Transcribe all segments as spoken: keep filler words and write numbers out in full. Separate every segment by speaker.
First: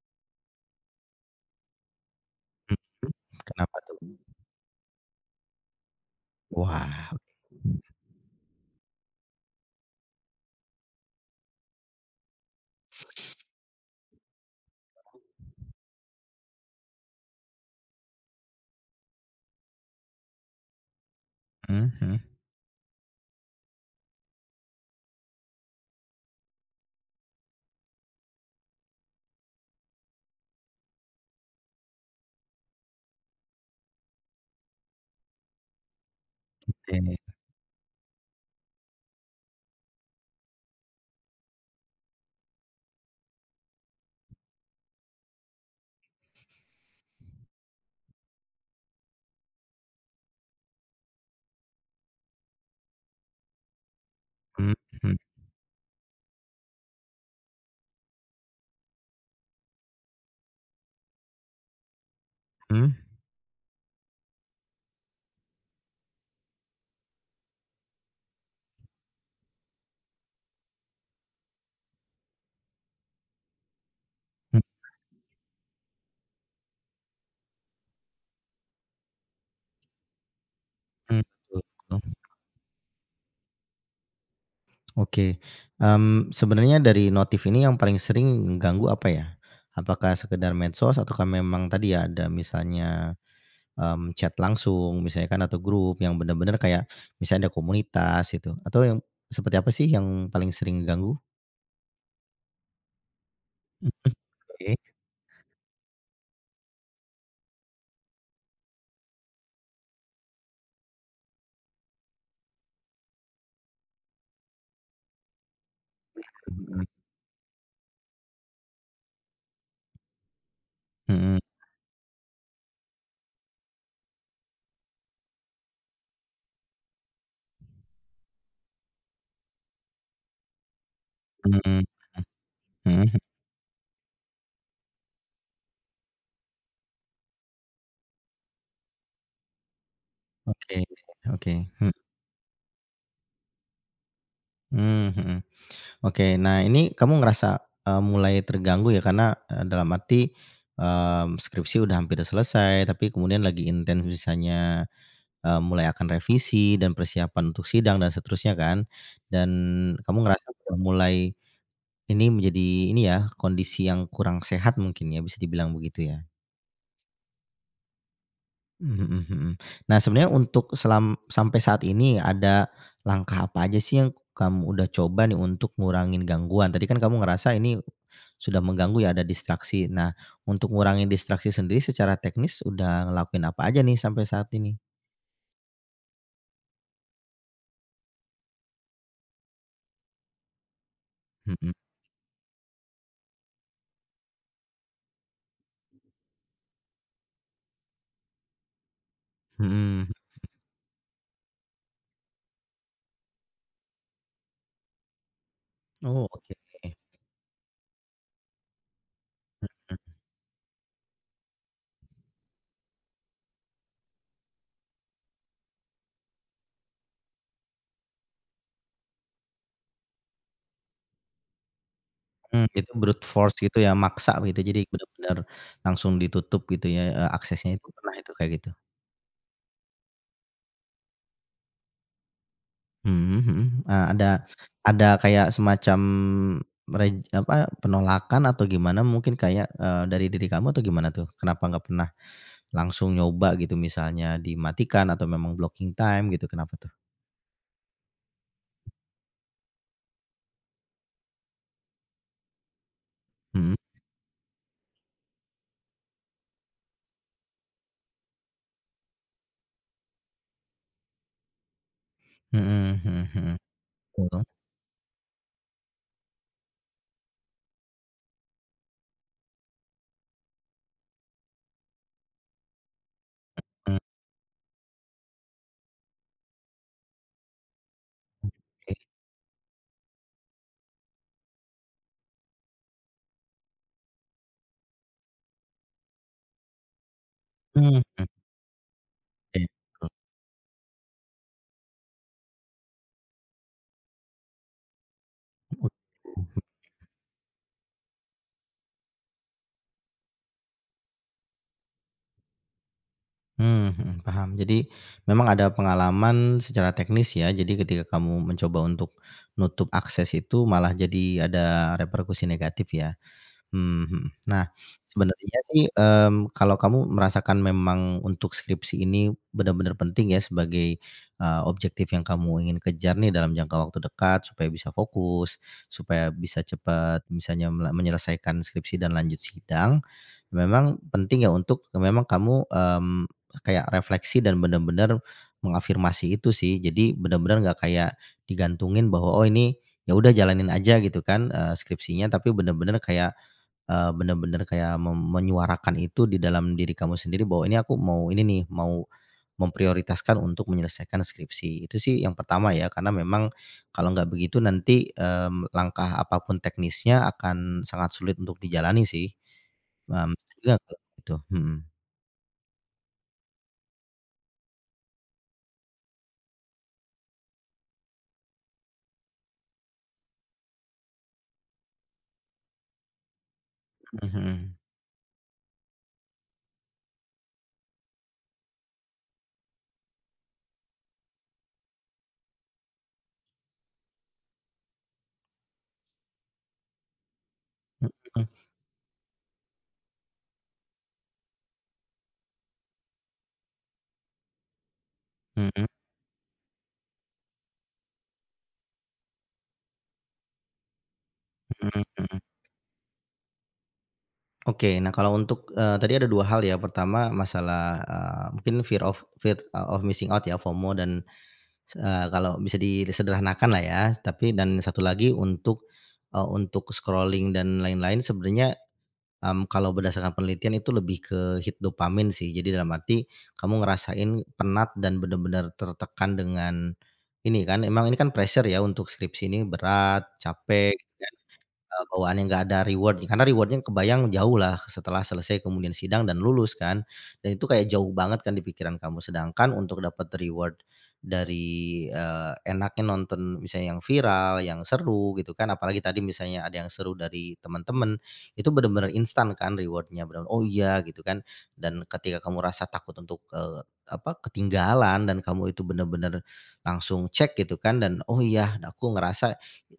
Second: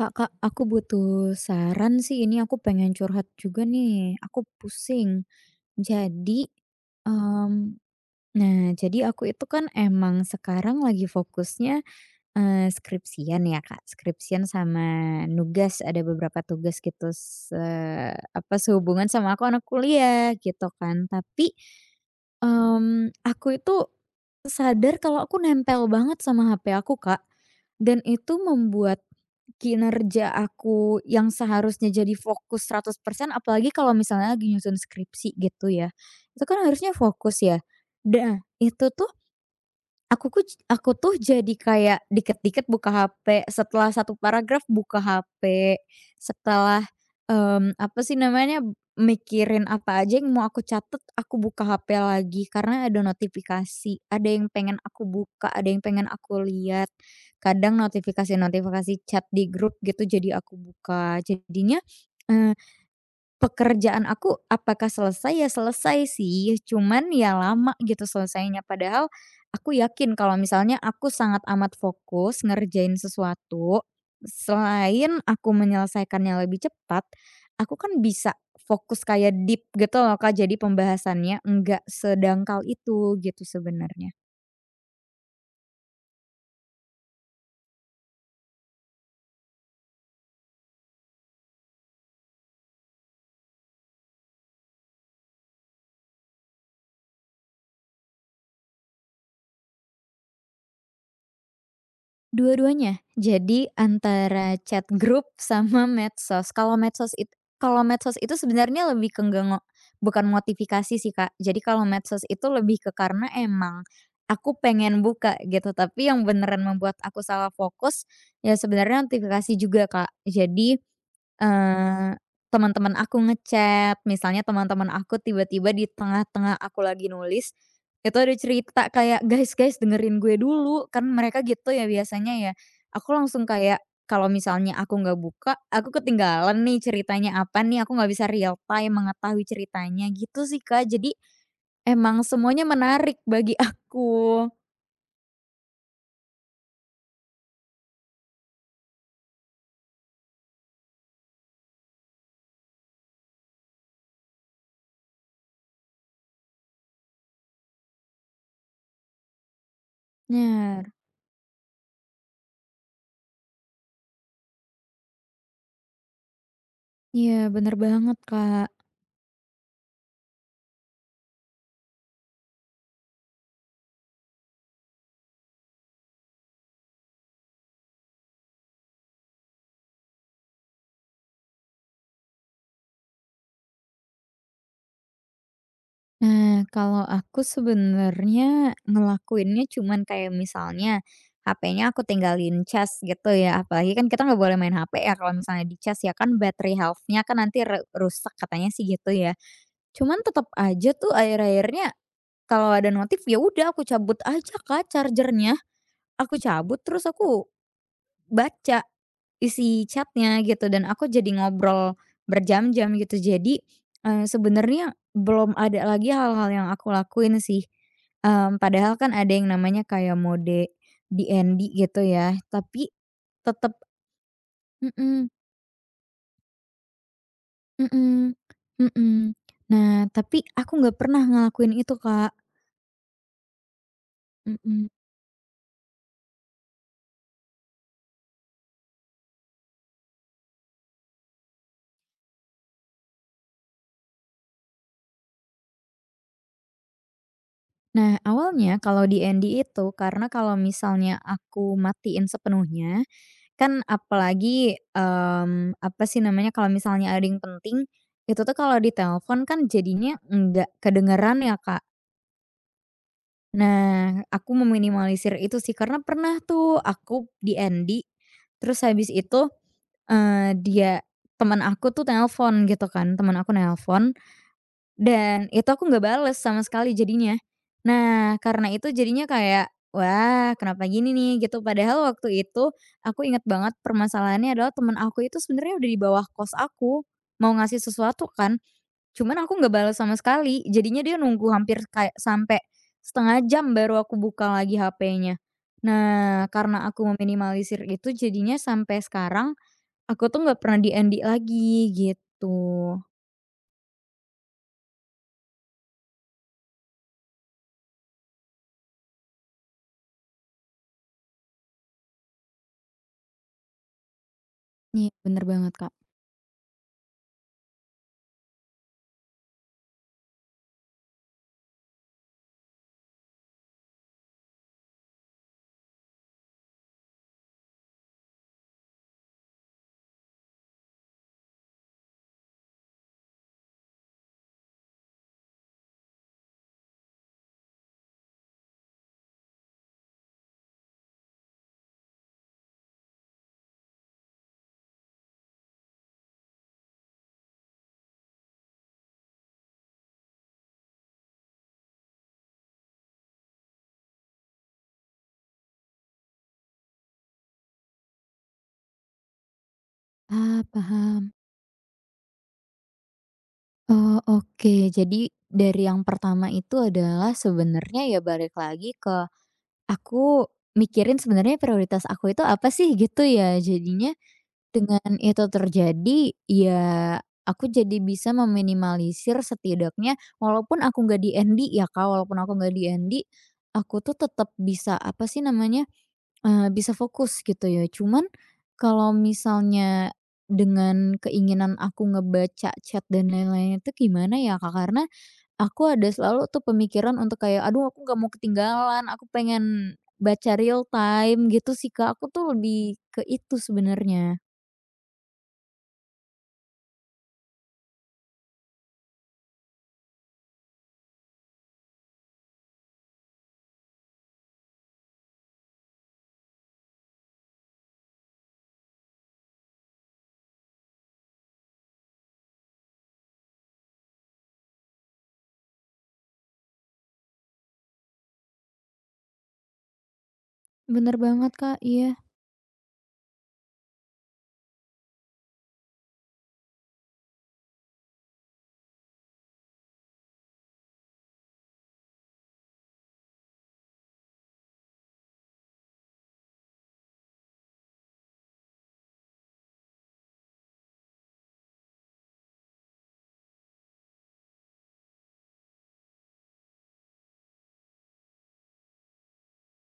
Speaker 1: Kak Kak, aku butuh saran sih, ini aku pengen curhat juga
Speaker 2: Kenapa tuh?
Speaker 1: nih, aku pusing. Jadi,
Speaker 2: Wah.
Speaker 1: mmm, nah jadi aku itu kan emang sekarang lagi fokusnya, eee, skripsian ya Kak, skripsian sama nugas, ada beberapa tugas gitu se apa, sehubungan sama aku anak kuliah gitu kan. Tapi,
Speaker 2: Mhm.
Speaker 1: mmm, aku itu sadar kalau aku nempel banget sama H P aku, Kak, dan itu membuat kinerja aku yang seharusnya jadi fokus seratus persen, apalagi kalau misalnya lagi nyusun skripsi gitu ya, itu kan harusnya
Speaker 2: Oke. Mhm
Speaker 1: fokus ya. Nah, itu tuh Aku ku aku tuh jadi kayak dikit-dikit buka H P, setelah satu paragraf buka H P, setelah, mmm, apa sih namanya, mikirin apa aja yang mau aku catat, aku buka H P lagi karena ada notifikasi, ada yang pengen aku buka, ada yang pengen aku lihat. Kadang notifikasi-notifikasi chat di grup gitu jadi aku buka, jadinya, eee
Speaker 2: mhm.
Speaker 1: Pekerjaan aku apakah selesai? Ya selesai sih, cuman ya lama gitu selesainya. Padahal aku yakin kalau misalnya aku sangat amat fokus ngerjain sesuatu, selain aku menyelesaikannya lebih cepat, aku kan bisa fokus kayak deep gitu loh Kak, jadi
Speaker 2: Mhm.
Speaker 1: pembahasannya
Speaker 2: Betul,
Speaker 1: enggak
Speaker 2: betul.
Speaker 1: sedangkal itu gitu sebenarnya.
Speaker 2: Oke, mmm, sebenarnya dari notif ini yang paling sering ganggu apa ya? Apakah sekedar medsos ataukah memang tadi ya ada misalnya, mmm, chat langsung misalnya kan atau grup yang benar-benar kayak misalnya ada komunitas gitu atau yang seperti apa sih yang paling sering ganggu?
Speaker 1: Dua-duanya. Jadi
Speaker 2: Mhm.
Speaker 1: antara
Speaker 2: Oke.
Speaker 1: chat grup sama medsos. Kalau medsos itu kalau medsos itu sebenarnya lebih ke nggak ngo bukan notifikasi sih, Kak. Jadi kalau medsos itu lebih ke karena emang aku pengen buka gitu, tapi yang beneran membuat
Speaker 2: Mhm
Speaker 1: aku salah fokus, ya sebenarnya notifikasi juga, Kak. Jadi
Speaker 2: mhm
Speaker 1: Eee, teman-teman aku nge-chat, misalnya teman-teman aku tiba-tiba di tengah-tengah aku lagi nulis, itu ada cerita kayak, "Guys guys dengerin gue dulu." Kan mereka gitu
Speaker 2: mhm
Speaker 1: ya biasanya ya.
Speaker 2: mhm
Speaker 1: Aku
Speaker 2: mhm.
Speaker 1: langsung kayak kalau misalnya aku nggak buka, aku ketinggalan nih ceritanya apa nih, aku nggak bisa real time mengetahui ceritanya gitu sih,
Speaker 2: Oke,
Speaker 1: Kak. Jadi
Speaker 2: oke.
Speaker 1: emang semuanya menarik bagi aku.
Speaker 2: Mhm mhm. Oke, nah ini kamu ngerasa, eee, mulai terganggu ya karena, eee, dalam arti, mmm, skripsi udah hampir selesai tapi kemudian lagi intens misalnya, eee, mulai akan revisi dan persiapan untuk sidang dan seterusnya kan, dan kamu ngerasa udah
Speaker 1: Bener.
Speaker 2: mulai ini menjadi ini ya, kondisi yang kurang sehat mungkin ya, bisa dibilang begitu ya?
Speaker 1: Iya bener banget, Kak.
Speaker 2: Mhm mhm mhm. Nah, sebenarnya untuk selam sampai saat ini ada langkah apa aja sih yang kamu udah coba nih untuk ngurangin gangguan? Tadi kan kamu ngerasa ini sudah mengganggu ya, ada distraksi. Nah, untuk ngurangin distraksi sendiri secara teknis udah ngelakuin apa aja nih sampai saat ini?
Speaker 1: Nah, kalau aku sebenarnya ngelakuinnya cuman kayak misalnya
Speaker 2: Mhm
Speaker 1: H P-nya aku tinggalin cas gitu ya, apalagi kan kita nggak boleh main H P ya kalau misalnya di cas ya kan battery health-nya kan nanti re- rusak katanya sih gitu ya.
Speaker 2: mhm.
Speaker 1: Cuman tetap aja tuh akhir-akhirnya kalau ada notif ya udah aku cabut aja kak chargernya,
Speaker 2: Oh,
Speaker 1: aku
Speaker 2: oke.
Speaker 1: cabut terus aku baca isi chatnya gitu dan aku jadi ngobrol berjam-jam gitu. Jadi, eee, sebenarnya belum ada lagi hal-hal yang aku lakuin sih, mmm, padahal kan ada yang namanya kayak mode D N D gitu ya,
Speaker 2: Mmm, itu
Speaker 1: tapi
Speaker 2: brute force
Speaker 1: tetep
Speaker 2: gitu ya, maksa gitu. Jadi
Speaker 1: mhm
Speaker 2: benar-benar langsung ditutup gitu ya, eee, aksesnya itu, pernah itu
Speaker 1: mhm
Speaker 2: kayak gitu?
Speaker 1: mhm. Nah, tapi aku nggak pernah ngelakuin itu, Kak.
Speaker 2: Mhm mhm. Eee, ada
Speaker 1: Mhm.
Speaker 2: ada kayak semacam rej apa, penolakan atau gimana mungkin kayak, eee, dari diri kamu atau gimana tuh? Kenapa nggak pernah langsung nyoba gitu misalnya dimatikan atau memang blocking time gitu kenapa tuh?
Speaker 1: Nah, awalnya kalau di D N D itu karena kalau misalnya aku matiin sepenuhnya.
Speaker 2: Mhm.
Speaker 1: Kan apalagi, mmm, apa sih namanya, kalau misalnya ada yang penting, itu tuh kalau ditelepon kan jadinya nggak kedengeran ya, Kak.
Speaker 2: Mhm mhm mhm.
Speaker 1: Nah,
Speaker 2: Betul.
Speaker 1: aku meminimalisir itu sih, karena pernah tuh aku D N D, terus habis itu, eee, dia teman aku tuh telepon gitu kan, teman aku nelpon dan itu aku nggak bales sama sekali jadinya. Nah, karena itu
Speaker 2: Oke.
Speaker 1: jadinya kayak, "Wah, kenapa gini nih?" Gitu. Padahal waktu itu aku ingat banget permasalahannya adalah temen aku itu sebenarnya udah di bawah kos aku, mau ngasih
Speaker 2: Mmm,
Speaker 1: sesuatu kan, cuman aku
Speaker 2: oke.
Speaker 1: nggak bales sama sekali. Jadinya dia nunggu hampir kayak sampai setengah jam baru aku buka lagi H P-nya. Nah, karena aku meminimalisir itu jadinya sampai sekarang aku tuh nggak pernah di lagi gitu.
Speaker 2: Mmm, mhm, paham. Jadi memang ada pengalaman secara teknis ya, jadi ketika kamu mencoba untuk nutup akses itu malah jadi ada reperkusi negatif ya? Mmm, mhm. Nah,
Speaker 1: Iya, bener
Speaker 2: sebenarnya
Speaker 1: banget,
Speaker 2: sih,
Speaker 1: Kak.
Speaker 2: mmm, kalau kamu merasakan memang untuk skripsi ini benar-benar penting ya sebagai, eee, objektif yang kamu ingin kejar nih dalam jangka waktu dekat supaya bisa fokus, supaya bisa cepat misalnya mela menyelesaikan skripsi dan lanjut sidang, memang penting ya untuk memang kamu, mmm, kayak refleksi dan benar-benar mengafirmasi itu sih. Jadi benar-benar nggak kayak digantungin bahwa, "Oh ini, ya udah jalanin aja," gitu kan, eee, skripsinya, tapi benar-benar kayak eee, bener-bener kayak mem menyuarakan itu di dalam diri kamu sendiri bahwa ini aku mau ini nih, mau memprioritaskan untuk menyelesaikan skripsi. Itu sih yang pertama ya, karena memang kalau nggak begitu nanti, mmm, langkah apapun teknisnya akan sangat sulit untuk dijalani sih. Mmm,
Speaker 1: Ah,
Speaker 2: Juga kalau
Speaker 1: paham.
Speaker 2: gitu, mhm.
Speaker 1: Oh, oke. Jadi dari yang pertama itu adalah sebenarnya ya balik lagi ke aku mikirin sebenarnya prioritas aku itu apa sih gitu ya. Jadinya
Speaker 2: Mhm
Speaker 1: dengan itu terjadi ya aku jadi bisa meminimalisir setidaknya walaupun aku nggak di N D ya Kak, walaupun aku nggak di N D, aku tuh tetap bisa apa sih namanya. Eee, bisa fokus gitu ya. Cuman
Speaker 2: mhm.
Speaker 1: kalau misalnya dengan keinginan aku ngebaca chat dan lain-lain itu gimana ya, Kak? Karena
Speaker 2: Mhm mhm
Speaker 1: aku ada selalu tuh pemikiran untuk kayak, "Aduh aku nggak mau ketinggalan, aku pengen baca real time," gitu sih,
Speaker 2: mhm
Speaker 1: Kak. Aku
Speaker 2: mhm.
Speaker 1: tuh lebih ke itu sebenarnya.
Speaker 2: Oke, nah kalau untuk, eee, tadi ada dua hal ya, pertama masalah, eee, mungkin fear of fear, eh, of missing out ya, FOMO dan, Eee, kalau bisa disederhanakan lah ya, tapi dan satu lagi untuk, eee, untuk scrolling dan lain-lain sebenarnya, mmm, kalau berdasarkan penelitian itu lebih ke hit dopamin sih. Jadi dalam arti kamu ngerasain penat dan benar-benar tertekan dengan ini kan, emang ini kan pressure ya untuk skripsi ini berat, capek.
Speaker 1: Bener banget, Kak.
Speaker 2: Eee,
Speaker 1: Iya.
Speaker 2: bawaan yang nggak ada reward, karena reward-nya kebayang jauh lah setelah selesai kemudian sidang dan lulus kan, dan itu kayak jauh banget kan di pikiran kamu. Sedangkan untuk dapat reward dari, eee, enaknya nonton misalnya yang viral, yang seru gitu kan, apalagi tadi misalnya ada yang seru dari teman-teman, itu bener-bener instan kan reward-nya, bener, "Oh iya," gitu kan. Dan ketika kamu rasa takut untuk, eee, apa, ketinggalan dan kamu itu bener-bener langsung cek gitu kan dan, "Oh iya, aku ngerasa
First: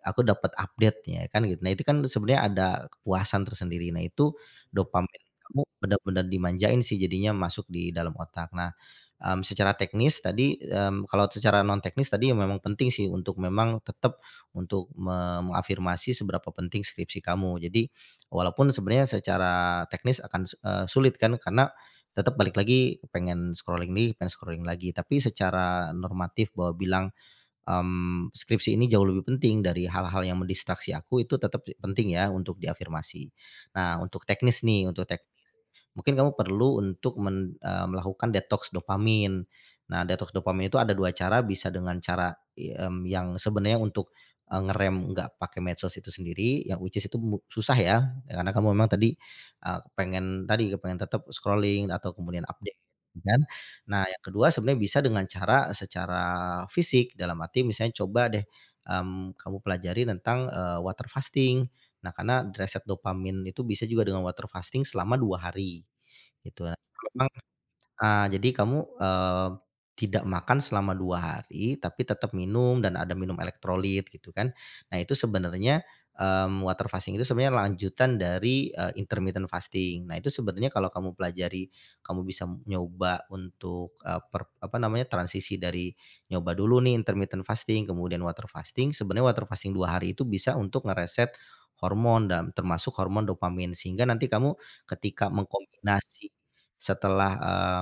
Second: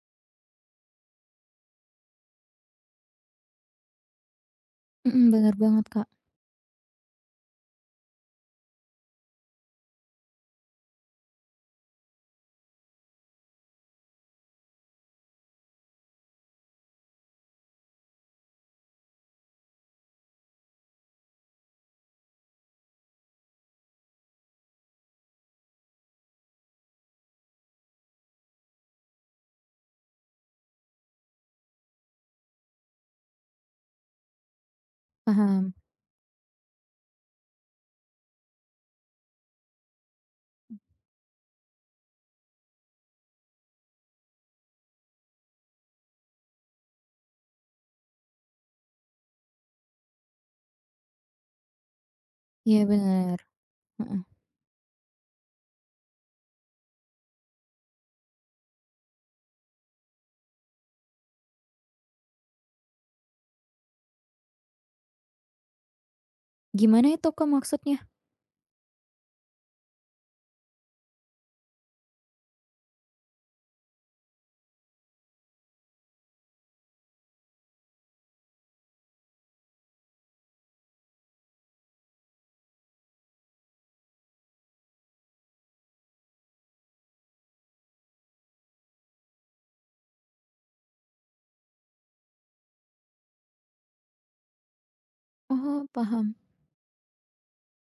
Speaker 2: aku dapat update-nya," kan gitu. Nah itu kan sebenarnya ada kepuasan tersendiri. Nah itu dopamin
Speaker 1: Mhm, bener
Speaker 2: kamu
Speaker 1: banget, Kak.
Speaker 2: benar-benar dimanjain sih jadinya masuk di dalam otak. Nah, mmm, secara teknis tadi, mmm, kalau secara non teknis tadi ya memang penting sih untuk memang tetap untuk me mengafirmasi seberapa penting skripsi kamu. Jadi walaupun sebenarnya secara teknis akan, eee, sulit kan karena tetap balik lagi pengen scrolling nih, pengen scrolling lagi. Tapi secara normatif bahwa bilang mmm, skripsi ini jauh lebih penting dari hal-hal yang mendistraksi aku itu tetap penting ya untuk diafirmasi. Nah untuk teknis nih, untuk tek
Speaker 1: Paham.
Speaker 2: mungkin kamu perlu untuk men eee, melakukan detox dopamin. Nah, detox dopamin itu ada dua cara, bisa dengan cara, i mmm, yang sebenarnya untuk, eee, ngerem nggak pakai medsos itu sendiri, yang which is itu mu susah ya, karena kamu memang tadi, eee, pengen tadi, kepengen tetap scrolling atau kemudian update
Speaker 1: Iya bener.
Speaker 2: kan. Nah,
Speaker 1: Heeh.
Speaker 2: yang kedua sebenarnya bisa dengan cara secara fisik, dalam arti misalnya coba deh, mmm, kamu pelajari tentang, eee, water fasting. Nah, karena reset dopamin itu bisa juga dengan water fasting selama dua hari, gitu. Nah,
Speaker 1: Gimana itu,
Speaker 2: kalau
Speaker 1: Kak, maksudnya?
Speaker 2: Ah, jadi kamu, eee, tidak makan selama dua hari, tapi tetap minum dan ada minum elektrolit gitu kan. Nah itu sebenarnya, mmm, water fasting itu sebenarnya lanjutan dari, eee, intermittent fasting. Nah itu sebenarnya kalau kamu pelajari, kamu bisa nyoba untuk, eee, per apa namanya, transisi dari nyoba dulu nih intermittent fasting, kemudian water fasting, sebenarnya water fasting dua hari itu bisa untuk ngereset hormon dan termasuk hormon dopamin. Sehingga nanti kamu ketika
Speaker 1: Oh,
Speaker 2: mengkombinasi
Speaker 1: paham.
Speaker 2: setelah,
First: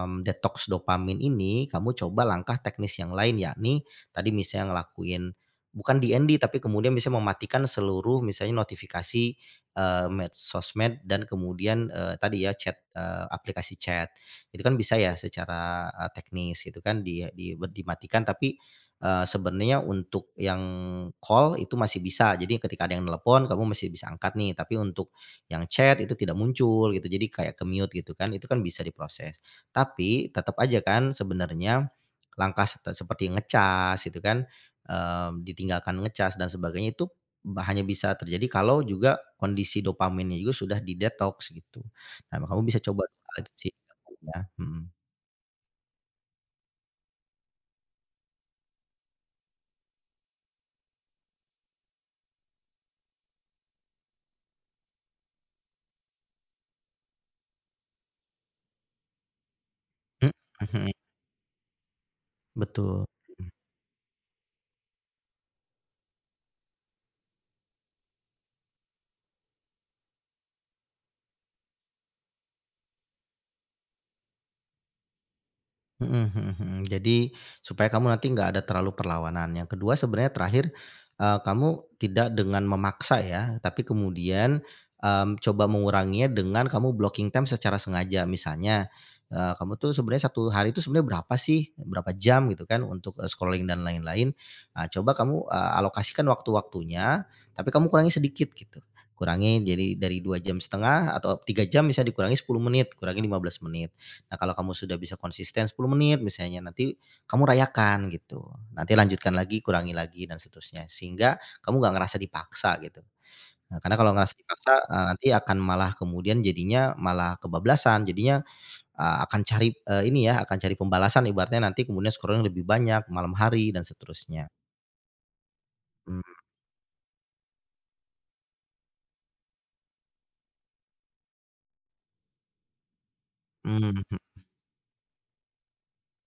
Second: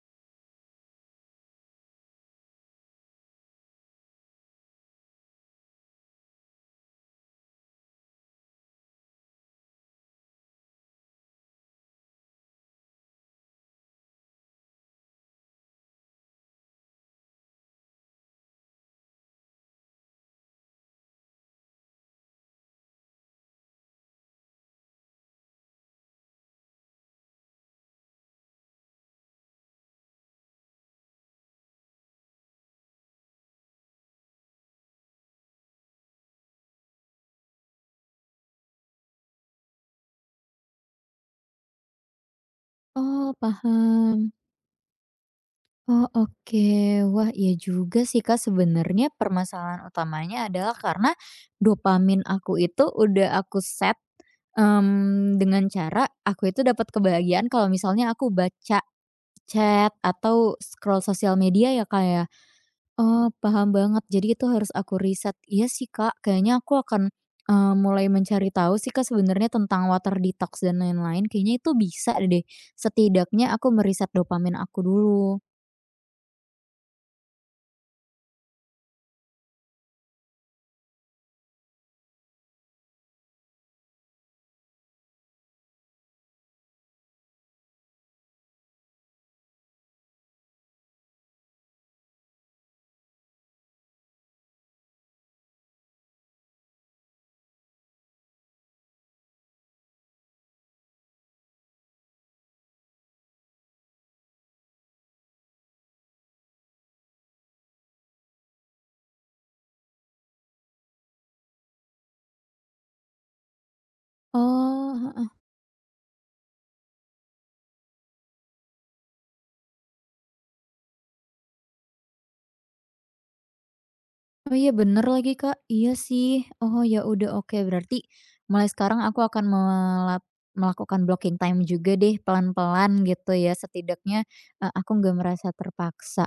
Speaker 2: mmm, detoks dopamin ini, kamu coba langkah teknis yang lain, yakni tadi misalnya ngelakuin bukan D N D, tapi kemudian misalnya mematikan seluruh misalnya notifikasi, eee, med sosmed dan kemudian, eee, tadi ya chat, eee, aplikasi chat. Itu kan bisa ya secara, eee, teknis gitu kan di di dimatikan, tapi, eee, sebenarnya untuk yang call itu masih bisa. Jadi ketika ada yang telepon kamu masih bisa angkat nih, tapi untuk yang chat itu tidak muncul gitu, jadi kayak ke-mute gitu kan, itu kan bisa diproses. Tapi tetap aja kan sebenarnya langkah sete seperti ngecas gitu kan, eee, ditinggalkan ngecas dan sebagainya itu ba hanya bisa terjadi kalau juga kondisi dopaminnya juga sudah di-detox gitu. Nah, kamu bisa coba dua
Speaker 1: Oh,
Speaker 2: hal itu sih,
Speaker 1: paham.
Speaker 2: ya. Mhm.
Speaker 1: Oh, oke. Wah, iya juga sih, Kak. Sebenarnya permasalahan utamanya adalah karena dopamin aku itu udah aku set, mmm, dengan cara aku itu dapat kebahagiaan kalau misalnya aku baca chat
Speaker 2: Mhm
Speaker 1: atau
Speaker 2: mhm,
Speaker 1: scroll sosial media ya, Kak, ya.
Speaker 2: betul.
Speaker 1: Oh, paham banget. Jadi itu harus aku riset. Iya sih, Kak, kayaknya aku akan, eee, mulai mencari tahu sih, Kak, sebenarnya tentang water detox dan lain-lain. Kayaknya itu bisa deh, setidaknya aku meriset dopamin aku dulu.
Speaker 2: Mhm mhm mhm. Jadi supaya kamu nanti nggak ada terlalu perlawanan. Yang kedua sebenarnya terakhir, eee, kamu tidak dengan memaksa ya, tapi kemudian, mmm, coba menguranginya dengan kamu blocking time secara sengaja. Misalnya, eee, kamu tuh sebenarnya satu hari itu sebenarnya berapa sih, berapa jam gitu kan untuk, eee, scrolling dan lain-lain. Nah coba kamu, eee, alokasikan waktu-waktunya, tapi kamu kurangi sedikit gitu. Kurangi jadi dari dua jam setengah atau tiga jam misalnya dikurangi sepuluh menit, kurangi lima belas menit. Nah, kalau kamu sudah bisa konsisten sepuluh menit misalnya, nanti kamu rayakan gitu. Nanti lanjutkan lagi, kurangi lagi dan seterusnya. Sehingga kamu nggak ngerasa dipaksa gitu. Nah, karena kalau ngerasa dipaksa, eee, nanti
Speaker 1: Oh.
Speaker 2: akan malah kemudian jadinya malah kebablasan, jadinya, eee, akan cari, eee, ini ya, akan cari pembalasan ibaratnya nanti kemudian scroll-nya lebih banyak malam hari dan seterusnya.
Speaker 1: Oh iya bener lagi Kak, iya
Speaker 2: Mhm,
Speaker 1: sih. Oh ya udah oke berarti mulai sekarang aku akan melap melakukan blocking time juga deh pelan-pelan gitu ya setidaknya,
Speaker 2: mhm.
Speaker 1: eee, aku nggak merasa terpaksa.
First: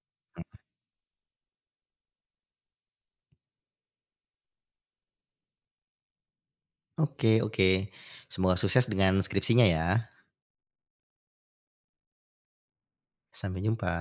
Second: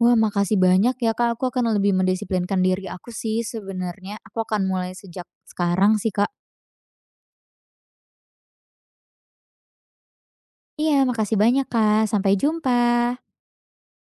Speaker 1: Wah makasih banyak ya Kak, aku akan lebih mendisiplinkan diri aku sih sebenarnya, aku akan mulai sejak sekarang sih Kak.
Speaker 2: Oke oke. Semoga sukses dengan skripsinya ya.
Speaker 1: Iya makasih banyak Kak, sampai jumpa.
Speaker 2: Sampai jumpa.